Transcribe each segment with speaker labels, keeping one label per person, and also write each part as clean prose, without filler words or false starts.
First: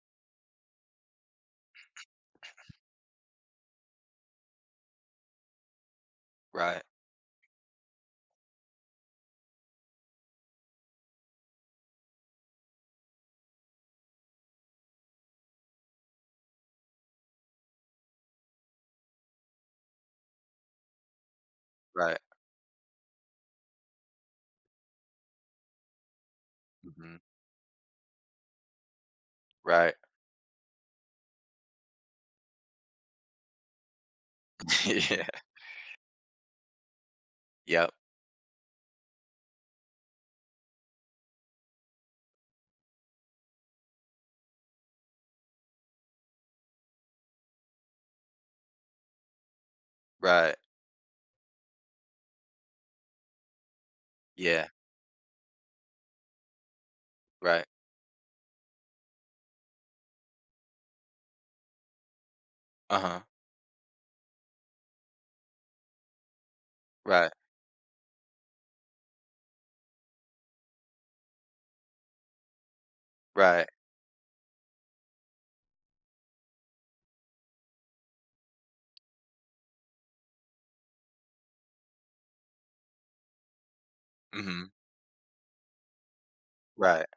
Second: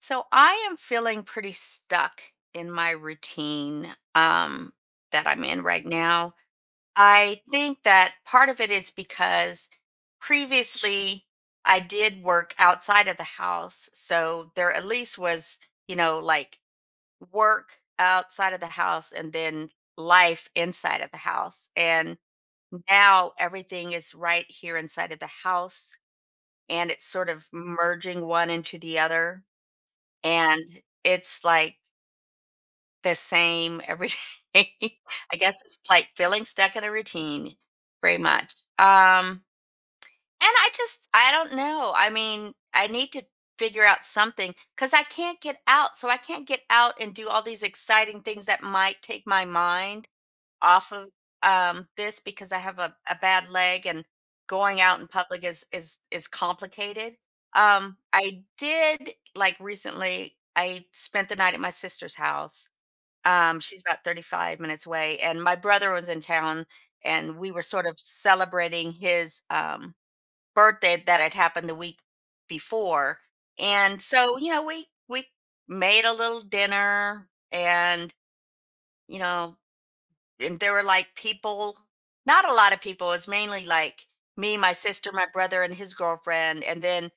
Speaker 1: So I am feeling pretty stuck in my routine that I'm in right now.
Speaker 2: Right,
Speaker 1: I think that part of it is because previously I did work outside of the house. So there at least was, you know, like work outside of the house and then life inside of the house. And
Speaker 2: right,
Speaker 1: now everything is right here inside of the house, and it's
Speaker 2: mhm,
Speaker 1: sort of merging one into the other.
Speaker 2: right,
Speaker 1: And it's like, the same every day.
Speaker 2: yeah,
Speaker 1: I guess it's like feeling stuck in a routine
Speaker 2: yep,
Speaker 1: very much. Um, and I just, I don't know. I mean, I need to figure out something because I can't get out. So I can't get out and do all these exciting things that might take my mind
Speaker 2: right,
Speaker 1: off of this, because I have a bad leg, and
Speaker 2: yeah,
Speaker 1: going out in public is complicated.
Speaker 2: right,
Speaker 1: I did like recently, I spent the night at my sister's house.
Speaker 2: uh-huh,
Speaker 1: She's about 35 minutes away, and my brother was in town,
Speaker 2: right,
Speaker 1: and we were sort of celebrating his birthday that had happened the week before.
Speaker 2: right,
Speaker 1: And so, you know, we made a little dinner, and you know, and there were like people, not a lot of people. It was mainly like me,
Speaker 2: mhm,
Speaker 1: my sister, my brother, and his girlfriend, and
Speaker 2: right,
Speaker 1: then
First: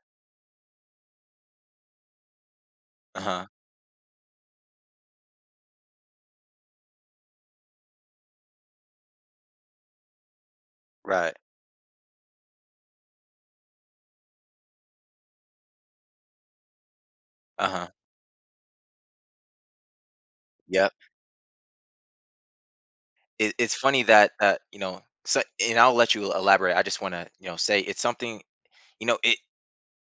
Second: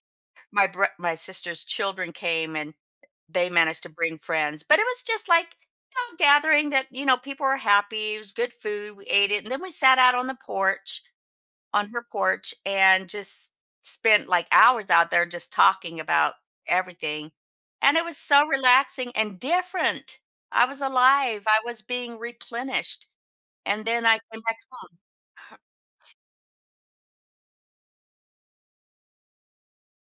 Speaker 1: my sister's children came, and
Speaker 2: uh-huh,
Speaker 1: they managed to bring friends. But it was just like, you know, gathering that, you know, people were happy. It was good food. We ate it. And then we sat out on the porch,
Speaker 2: right,
Speaker 1: on her porch, and just spent like hours out there just talking about everything.
Speaker 2: uh-huh,
Speaker 1: And it was so relaxing and different. I was
Speaker 2: yep.
Speaker 1: alive. I was being replenished.
Speaker 2: It's
Speaker 1: And
Speaker 2: funny
Speaker 1: then I
Speaker 2: that,
Speaker 1: came back home.
Speaker 2: so, and I'll let you elaborate. I just want to, say it's something, you know, it,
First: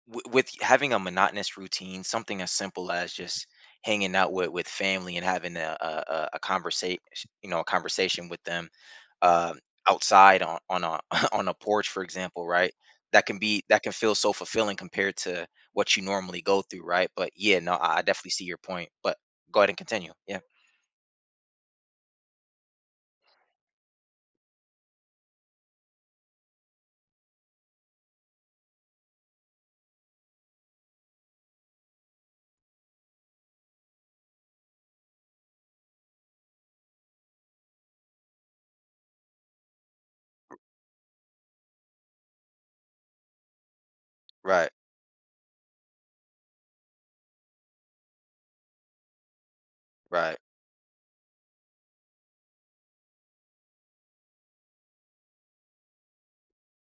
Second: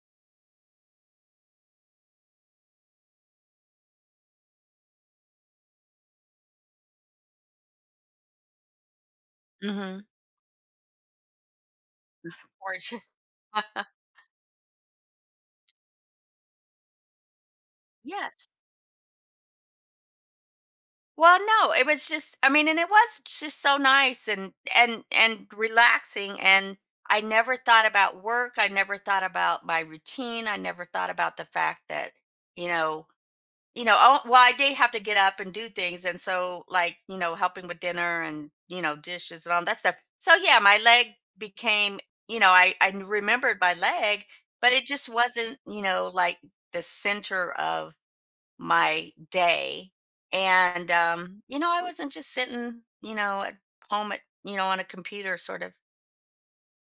Speaker 2: with having a monotonous routine, something as simple as just hanging out with family and having a conversation, a conversation with them um
Speaker 1: Hmm.
Speaker 2: outside on a on a porch, for example, right? That can feel so fulfilling compared to what you normally go through, right? But yeah, no, I definitely see
Speaker 1: Yes.
Speaker 2: your point. But go ahead and continue. Yeah.
Speaker 1: Well, no, it was just, I mean, and it was just so nice and relaxing, and I never thought about work, I never thought about my routine, I never thought about the fact that, you know, you know, oh, well, I did have to get up and do things, and so like, you know, helping with dinner and, you know, dishes and all that stuff. So yeah, my leg became, you know, I remembered my leg,
Speaker 2: Right.
Speaker 1: but it just wasn't, you know, like the center of my day.
Speaker 2: Right.
Speaker 1: And, you know, I wasn't just sitting, you know, at home at, you know, on a computer, sort of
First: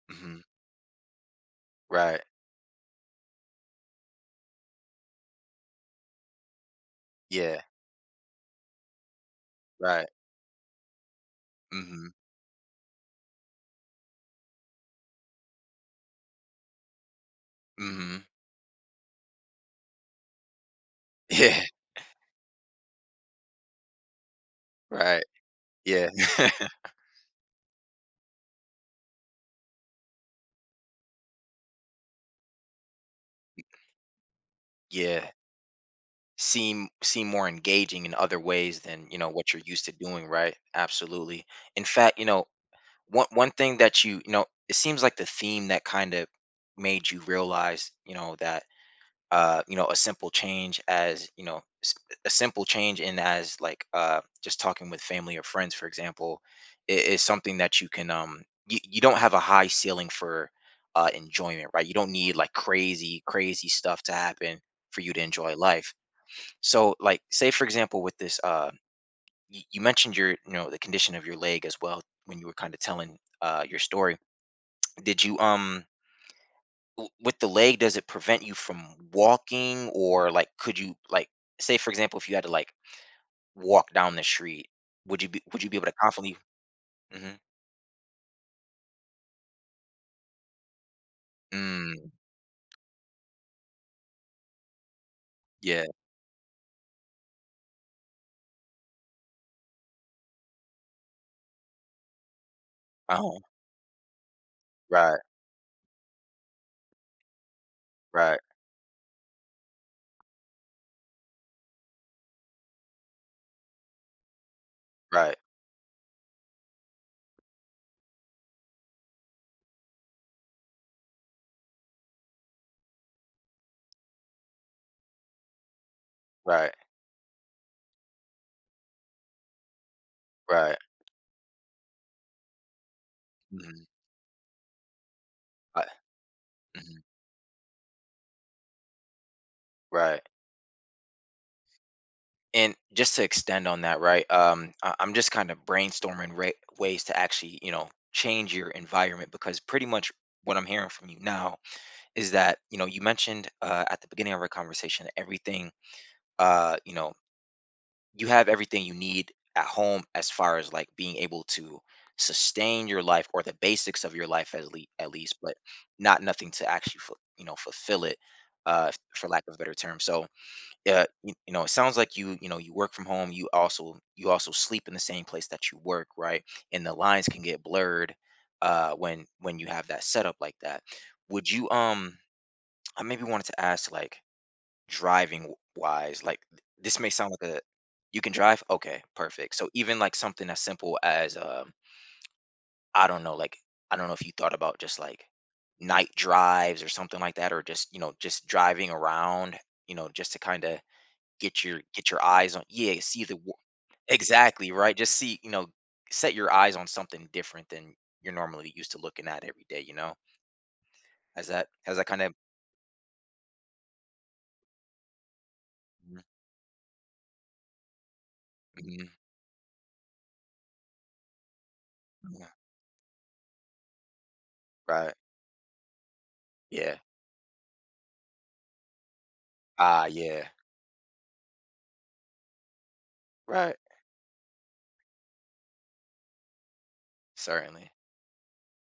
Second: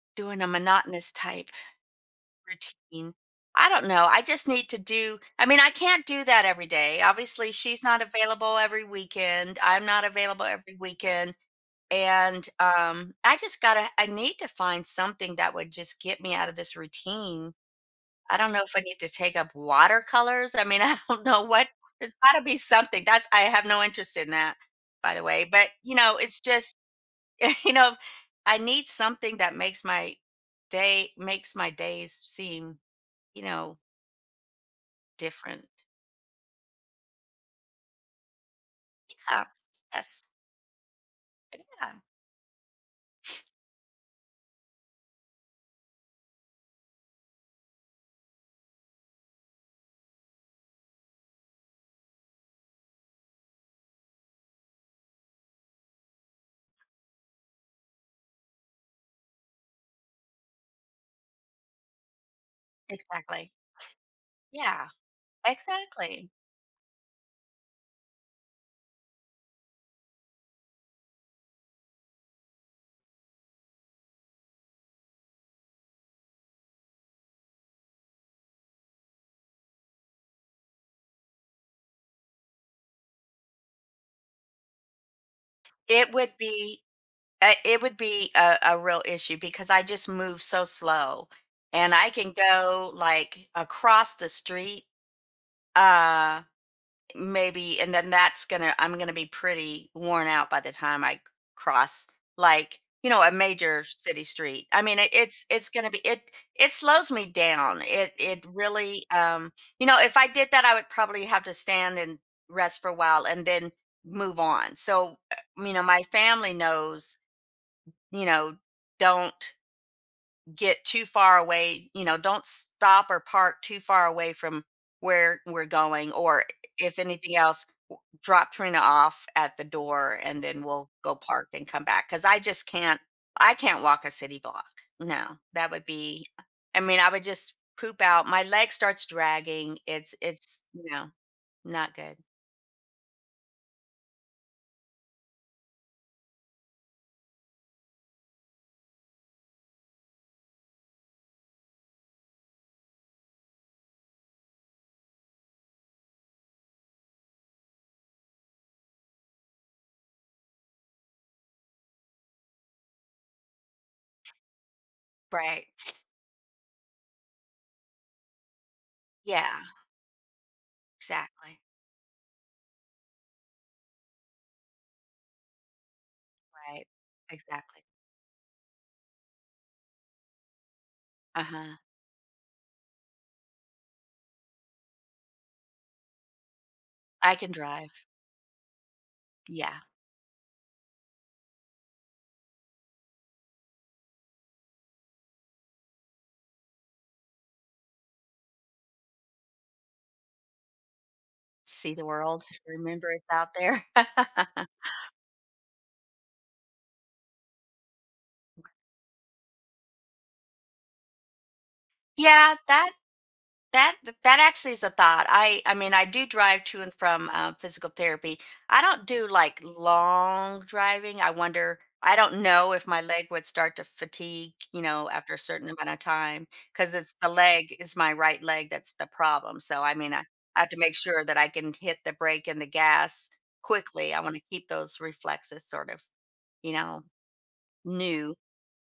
Speaker 2: hmm
Speaker 1: doing a monotonous type
Speaker 2: Right.
Speaker 1: routine. I don't know. I just need to do, I mean, I can't do that every day. Obviously,
Speaker 2: Yeah.
Speaker 1: she's not available every weekend. I'm not
Speaker 2: Right.
Speaker 1: available every weekend.
Speaker 2: hmm
Speaker 1: And I just got to, I need to find something that would just get me out of this routine.
Speaker 2: hmm
Speaker 1: I don't know if I need to take up watercolors. I mean, I don't know
Speaker 2: Yeah.
Speaker 1: what, there's got to be something. That's, I have no interest in that, by
Speaker 2: Right.
Speaker 1: the way. But you
Speaker 2: Yeah.
Speaker 1: know, it's just you know, I need something that makes my day, makes my days seem, you know,
Speaker 2: yeah.
Speaker 1: different.
Speaker 2: Seem more engaging in other ways than you know
Speaker 1: Yeah.
Speaker 2: what you're used to doing,
Speaker 1: Yes.
Speaker 2: right? Absolutely. In
Speaker 1: Yeah.
Speaker 2: fact, one thing that it seems like the theme that kind of made you realize that a simple change as a simple change in as like just talking with family or friends, for example, is something that you can you don't have a high ceiling for enjoyment, right? You don't need like crazy
Speaker 1: Exactly.
Speaker 2: crazy stuff to happen
Speaker 1: Yeah.
Speaker 2: for you to enjoy life.
Speaker 1: Exactly.
Speaker 2: So, like, say for example, with this, you mentioned the condition of your leg as well when you were kind of telling your story. Did you, um, with the leg, does it prevent you from walking, or like, could you, like, say for example, if you had to like walk down the street, would you be able to
Speaker 1: It would
Speaker 2: confidently?
Speaker 1: be
Speaker 2: Hmm
Speaker 1: it would be a real issue because I just move so slow, and I
Speaker 2: Mm,
Speaker 1: can go like across the street.
Speaker 2: yeah.
Speaker 1: Uh, maybe, and then that's gonna, I'm gonna be pretty worn out by the time I cross like, you know, a
Speaker 2: Oh,
Speaker 1: major city street. I mean
Speaker 2: right,
Speaker 1: it's gonna be it, it slows me down, it
Speaker 2: right,
Speaker 1: it really, um, you know, if I did that, I would probably have to stand and rest for a while and then move on. So
Speaker 2: right,
Speaker 1: you know, my family knows, you know, don't get too far away, you know, don't stop or park too far away from where we're going, or
Speaker 2: right,
Speaker 1: if anything else, drop Trina off at the door and then
Speaker 2: right.
Speaker 1: we'll go park and come back, because I just can't. I
Speaker 2: Mm-hmm.
Speaker 1: can't walk a city block. No, that
Speaker 2: I,
Speaker 1: would be. I mean,
Speaker 2: mhm,
Speaker 1: I would just poop out. My leg starts dragging. It's
Speaker 2: Right.
Speaker 1: it's you know, not good.
Speaker 2: And just to extend on that, right? I'm just kind of brainstorming, ways to actually change your environment, because pretty much what I'm hearing from you now is that you mentioned at the beginning of our conversation that everything, uh you know you have everything you need at home as far as like being able to sustain your life or the basics of your life, at least, but
Speaker 1: Right.
Speaker 2: not nothing to actually fulfill it, for lack of a
Speaker 1: Yeah.
Speaker 2: better term. So
Speaker 1: Exactly.
Speaker 2: it sounds like you know, you work from home. You also sleep in the same place that you work, right? And
Speaker 1: Right.
Speaker 2: the lines can get
Speaker 1: Exactly.
Speaker 2: blurred, when you have that setup like that.
Speaker 1: Uh
Speaker 2: Would you,
Speaker 1: huh.
Speaker 2: um, I maybe wanted to ask, like, driving wise, like, this may
Speaker 1: I
Speaker 2: sound like
Speaker 1: can
Speaker 2: a,
Speaker 1: drive.
Speaker 2: you can drive. Okay, perfect. So
Speaker 1: Yeah.
Speaker 2: even like something as simple as, I don't know, like, I don't know if you thought about just like night drives or something like that, or just driving around, just to kind of get your
Speaker 1: See the
Speaker 2: get your
Speaker 1: world.
Speaker 2: eyes on. Yeah,
Speaker 1: Remember
Speaker 2: see
Speaker 1: it's
Speaker 2: the
Speaker 1: out
Speaker 2: wo.
Speaker 1: there.
Speaker 2: Exactly, right? Just see, set your eyes on something different than you're normally used to looking at every day, you know? Has that kinda
Speaker 1: Yeah. That actually is a thought. I mean, I
Speaker 2: Mhm,
Speaker 1: do drive to and from physical therapy. I don't
Speaker 2: mhm,
Speaker 1: do like long driving. I wonder. I don't
Speaker 2: yeah,
Speaker 1: know if my leg would start to fatigue, you know,
Speaker 2: right,
Speaker 1: after a certain amount of time, because
Speaker 2: yeah.
Speaker 1: it's, the leg is my right leg that's the problem. So I
Speaker 2: Ah,
Speaker 1: mean,
Speaker 2: yeah,
Speaker 1: I have to make sure that I can hit the brake and the gas
Speaker 2: right,
Speaker 1: quickly. I want to keep those reflexes sort of, you know,
Speaker 2: certainly.
Speaker 1: new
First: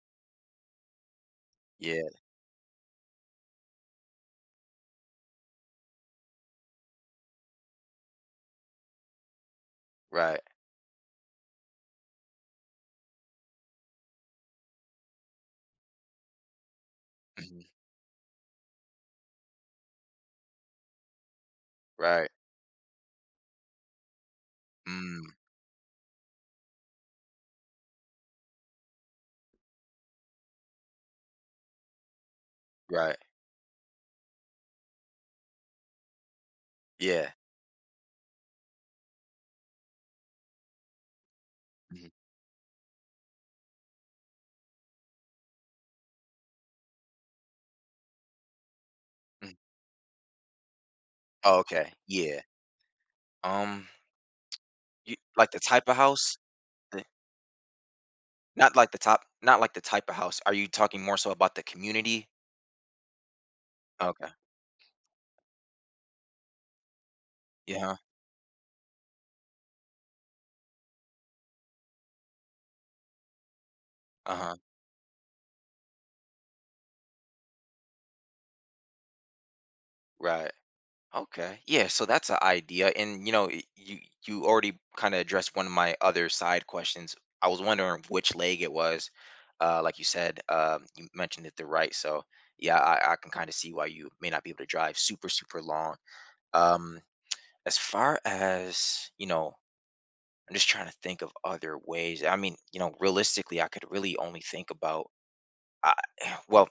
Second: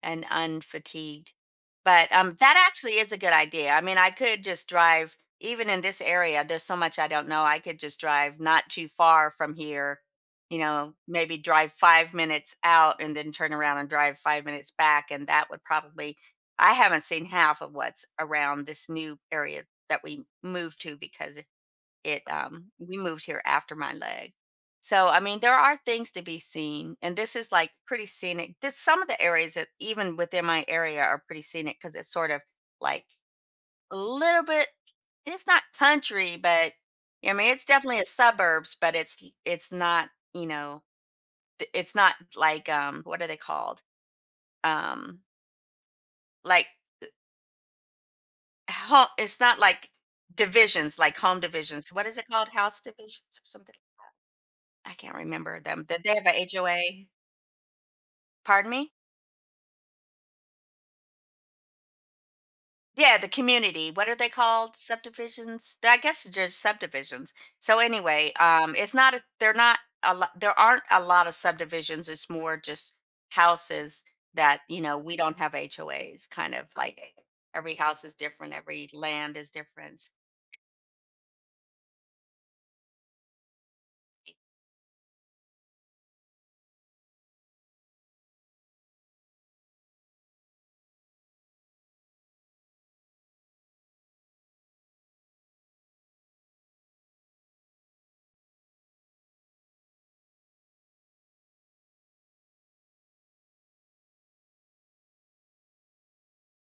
Speaker 1: and unfatigued.
Speaker 2: Yeah,
Speaker 1: But that actually is a good idea. I mean, I could just drive, even in this area, there's so much I don't know. I could just drive not too far from here,
Speaker 2: right,
Speaker 1: you know, maybe drive 5 minutes out and then turn around and drive 5 minutes back. And that would probably, I haven't seen half
Speaker 2: mhm,
Speaker 1: of what's around this new area that we moved to, because it,
Speaker 2: right,
Speaker 1: we moved here after my leg. So I
Speaker 2: mm,
Speaker 1: mean, there are things to be seen, and this is like pretty scenic. This, some of the areas that even within my area are pretty scenic, because it's sort of like
Speaker 2: right,
Speaker 1: a little bit, it's not country, but
Speaker 2: yeah,
Speaker 1: I mean it's definitely a suburbs, but it's not, you know, it's
Speaker 2: mhm,
Speaker 1: not like, what are they called, um like, it's
Speaker 2: mm.
Speaker 1: not like divisions, like home
Speaker 2: Oh,
Speaker 1: divisions,
Speaker 2: okay,
Speaker 1: what is it
Speaker 2: yeah.
Speaker 1: called, house divisions or something.
Speaker 2: Um,
Speaker 1: I can't
Speaker 2: you like the
Speaker 1: remember them.
Speaker 2: type of
Speaker 1: Did they have
Speaker 2: house?
Speaker 1: a
Speaker 2: Eh,
Speaker 1: HOA? Pardon
Speaker 2: not like
Speaker 1: me?
Speaker 2: the top not like the type of house, are you talking more so about the community?
Speaker 1: Yeah, the community. What are
Speaker 2: Okay,
Speaker 1: they called? Subdivisions? I guess it's just subdivisions. So
Speaker 2: yeah,
Speaker 1: anyway, it's not. A, they're not a lot. There aren't a lot of subdivisions. It's more just houses
Speaker 2: uh-huh,
Speaker 1: that, you know, we don't have HOAs. Kind of like every house is different. Every land is different.
Speaker 2: right. Okay. Yeah, so that's an idea. And you know, you you already kind of addressed one of my other side questions. I was wondering which leg it was. Like you said, you mentioned it the right. So yeah, I can kind of see why you may not be able to drive super, super long. Um, as far as, you know, I'm just trying to think of other ways. I mean, you know, realistically, I could really only think about I, well,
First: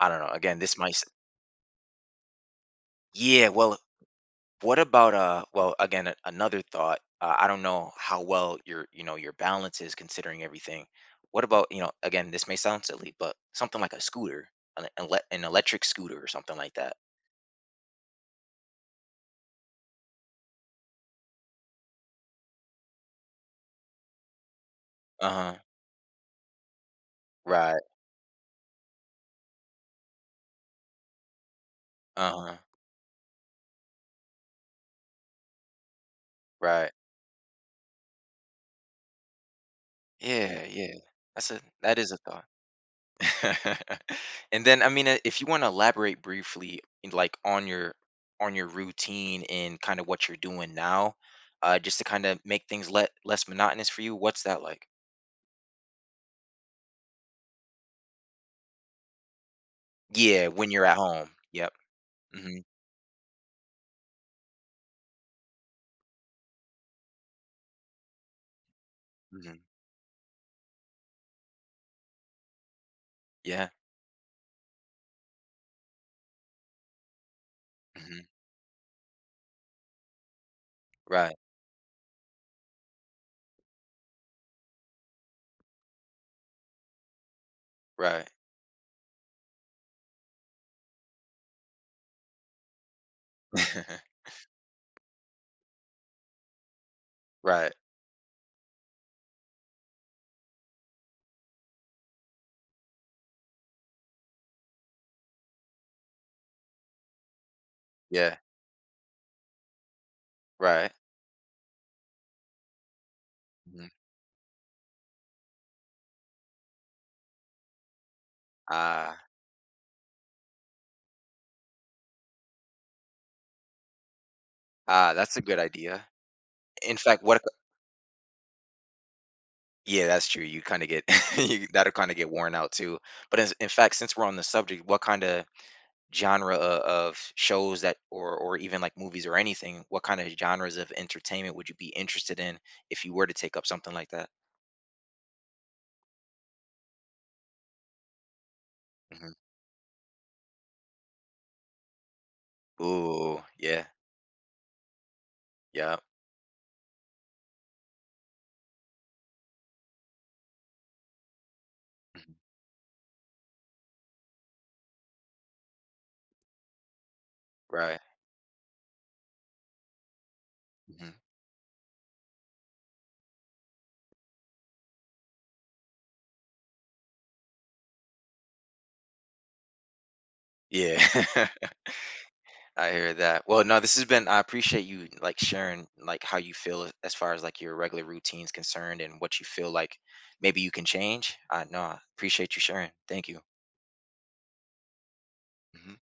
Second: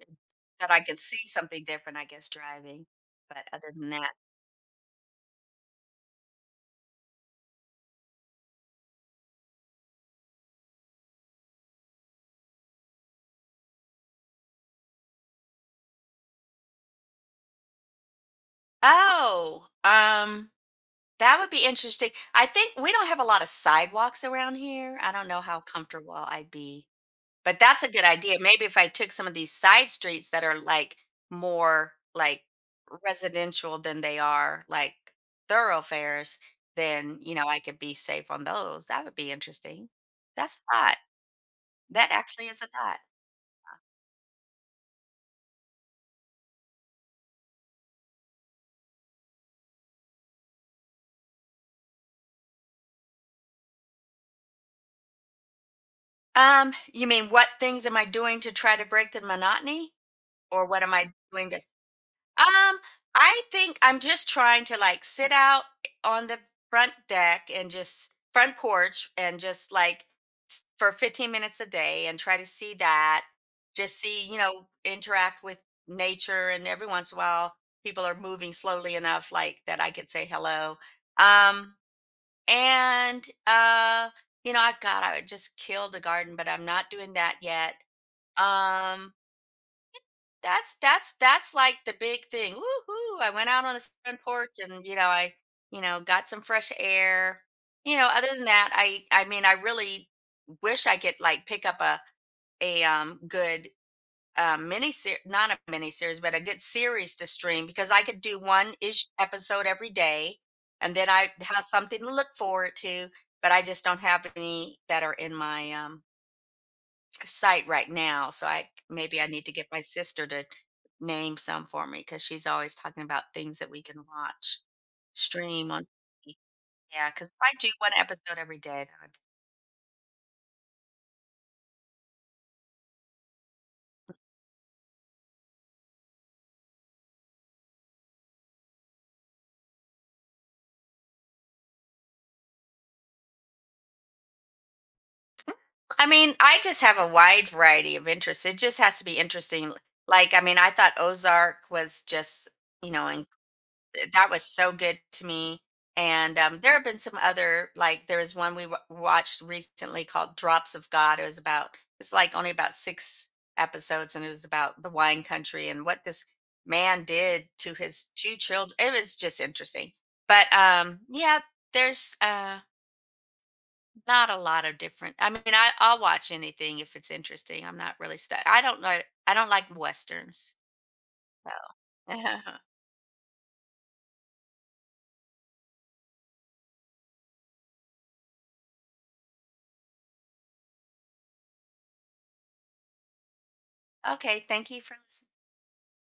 Speaker 2: I don't know. Again,
Speaker 1: That
Speaker 2: this
Speaker 1: I
Speaker 2: might
Speaker 1: can see something different. I guess driving, but
Speaker 2: yeah,
Speaker 1: other
Speaker 2: well,
Speaker 1: than that,
Speaker 2: what about well, again, another thought, I don't know how well your, your balance is, considering everything. What about, again, this may sound silly, but something like a scooter, an an electric scooter or something like that.
Speaker 1: oh, that would be interesting. I think we don't have a lot of sidewalks around here. I don't know
Speaker 2: Uh-huh.
Speaker 1: how comfortable I'd be, but
Speaker 2: Right.
Speaker 1: that's a good idea. Maybe if I took some of these side streets that are like more like
Speaker 2: Uh-huh.
Speaker 1: residential than they are like thoroughfares,
Speaker 2: Right.
Speaker 1: then, you know, I could be safe on those. That would be interesting. That's
Speaker 2: Yeah,
Speaker 1: a
Speaker 2: yeah.
Speaker 1: thought.
Speaker 2: That
Speaker 1: That
Speaker 2: is a thought.
Speaker 1: actually is a thought.
Speaker 2: And then I mean, if you want to elaborate briefly in, like on your routine and kind of what you're doing now, just to kind of make things let less monotonous for you, what's that like?
Speaker 1: You mean what things am I doing to try to break the monotony?
Speaker 2: Yeah,
Speaker 1: Or
Speaker 2: when
Speaker 1: what
Speaker 2: you're
Speaker 1: am
Speaker 2: at
Speaker 1: I
Speaker 2: home.
Speaker 1: doing this?
Speaker 2: Yep. Mhm,
Speaker 1: Um, I think I'm just trying to like sit out on the front porch and
Speaker 2: mhm.
Speaker 1: just like for 15 minutes a day and try to see that.
Speaker 2: Yeah.
Speaker 1: Just see, you know, interact with nature, and every once in a while people are
Speaker 2: Mhm.
Speaker 1: moving slowly enough like that I could say hello.
Speaker 2: Right,
Speaker 1: Um, and you know, I, God, I would just kill the garden, but I'm not doing that yet.
Speaker 2: right.
Speaker 1: Um, that's that's like the big thing. Woohoo! I went out on the front porch and you know, I, you know, got some fresh air.
Speaker 2: Right.
Speaker 1: You know, other than that, I mean, I really wish I could like pick up a, good, a mini series, not a mini series, but a good series to stream, because I could
Speaker 2: Yeah,
Speaker 1: do one ish episode every day
Speaker 2: right.
Speaker 1: and then I have something to look forward to, but I just
Speaker 2: Mhm.
Speaker 1: don't have any that are in my, site right now. So I,
Speaker 2: Ah,
Speaker 1: maybe I need to get my sister to name some for me, because she's always talking about things that we can watch,
Speaker 2: ah, that's a good
Speaker 1: stream on.
Speaker 2: idea.
Speaker 1: TV.
Speaker 2: In
Speaker 1: Yeah,
Speaker 2: fact,
Speaker 1: because if
Speaker 2: what
Speaker 1: I do one episode every day, that,
Speaker 2: yeah, that's true. You kinda get you that'll kinda get worn out too. But as in fact, since we're on the subject, what kinda genre o of shows that or even, like, movies or anything, what kinda genres of entertainment would you be interested in if you were to take up something like that?
Speaker 1: I mean, I just have a wide variety of interests. It just has to be
Speaker 2: Mhm.
Speaker 1: interesting. Like, I mean, I thought Ozark was just, you know, and
Speaker 2: Ooh, yeah.
Speaker 1: that was so good to me.
Speaker 2: Yep.
Speaker 1: And there have been some other, like, there was one we watched recently called Drops of God. It was about, it's
Speaker 2: Mhm.
Speaker 1: like only about 6 episodes, and it was about the wine country and what this man did to
Speaker 2: Right.
Speaker 1: his two children. It was just interesting. But
Speaker 2: Mhm.
Speaker 1: yeah, there's, not a lot of different. I mean, I, I'll watch anything if it's interesting. I'm not really stuck. I don't like, I don't like westerns.
Speaker 2: Yeah,
Speaker 1: So.
Speaker 2: I hear that. Well, no, this has been I appreciate you like sharing like how you feel as far as like your regular routine's concerned and what you feel like maybe you can change. I no, I appreciate you sharing. Thank you.
Speaker 1: Okay, thank you for
Speaker 2: Mhm.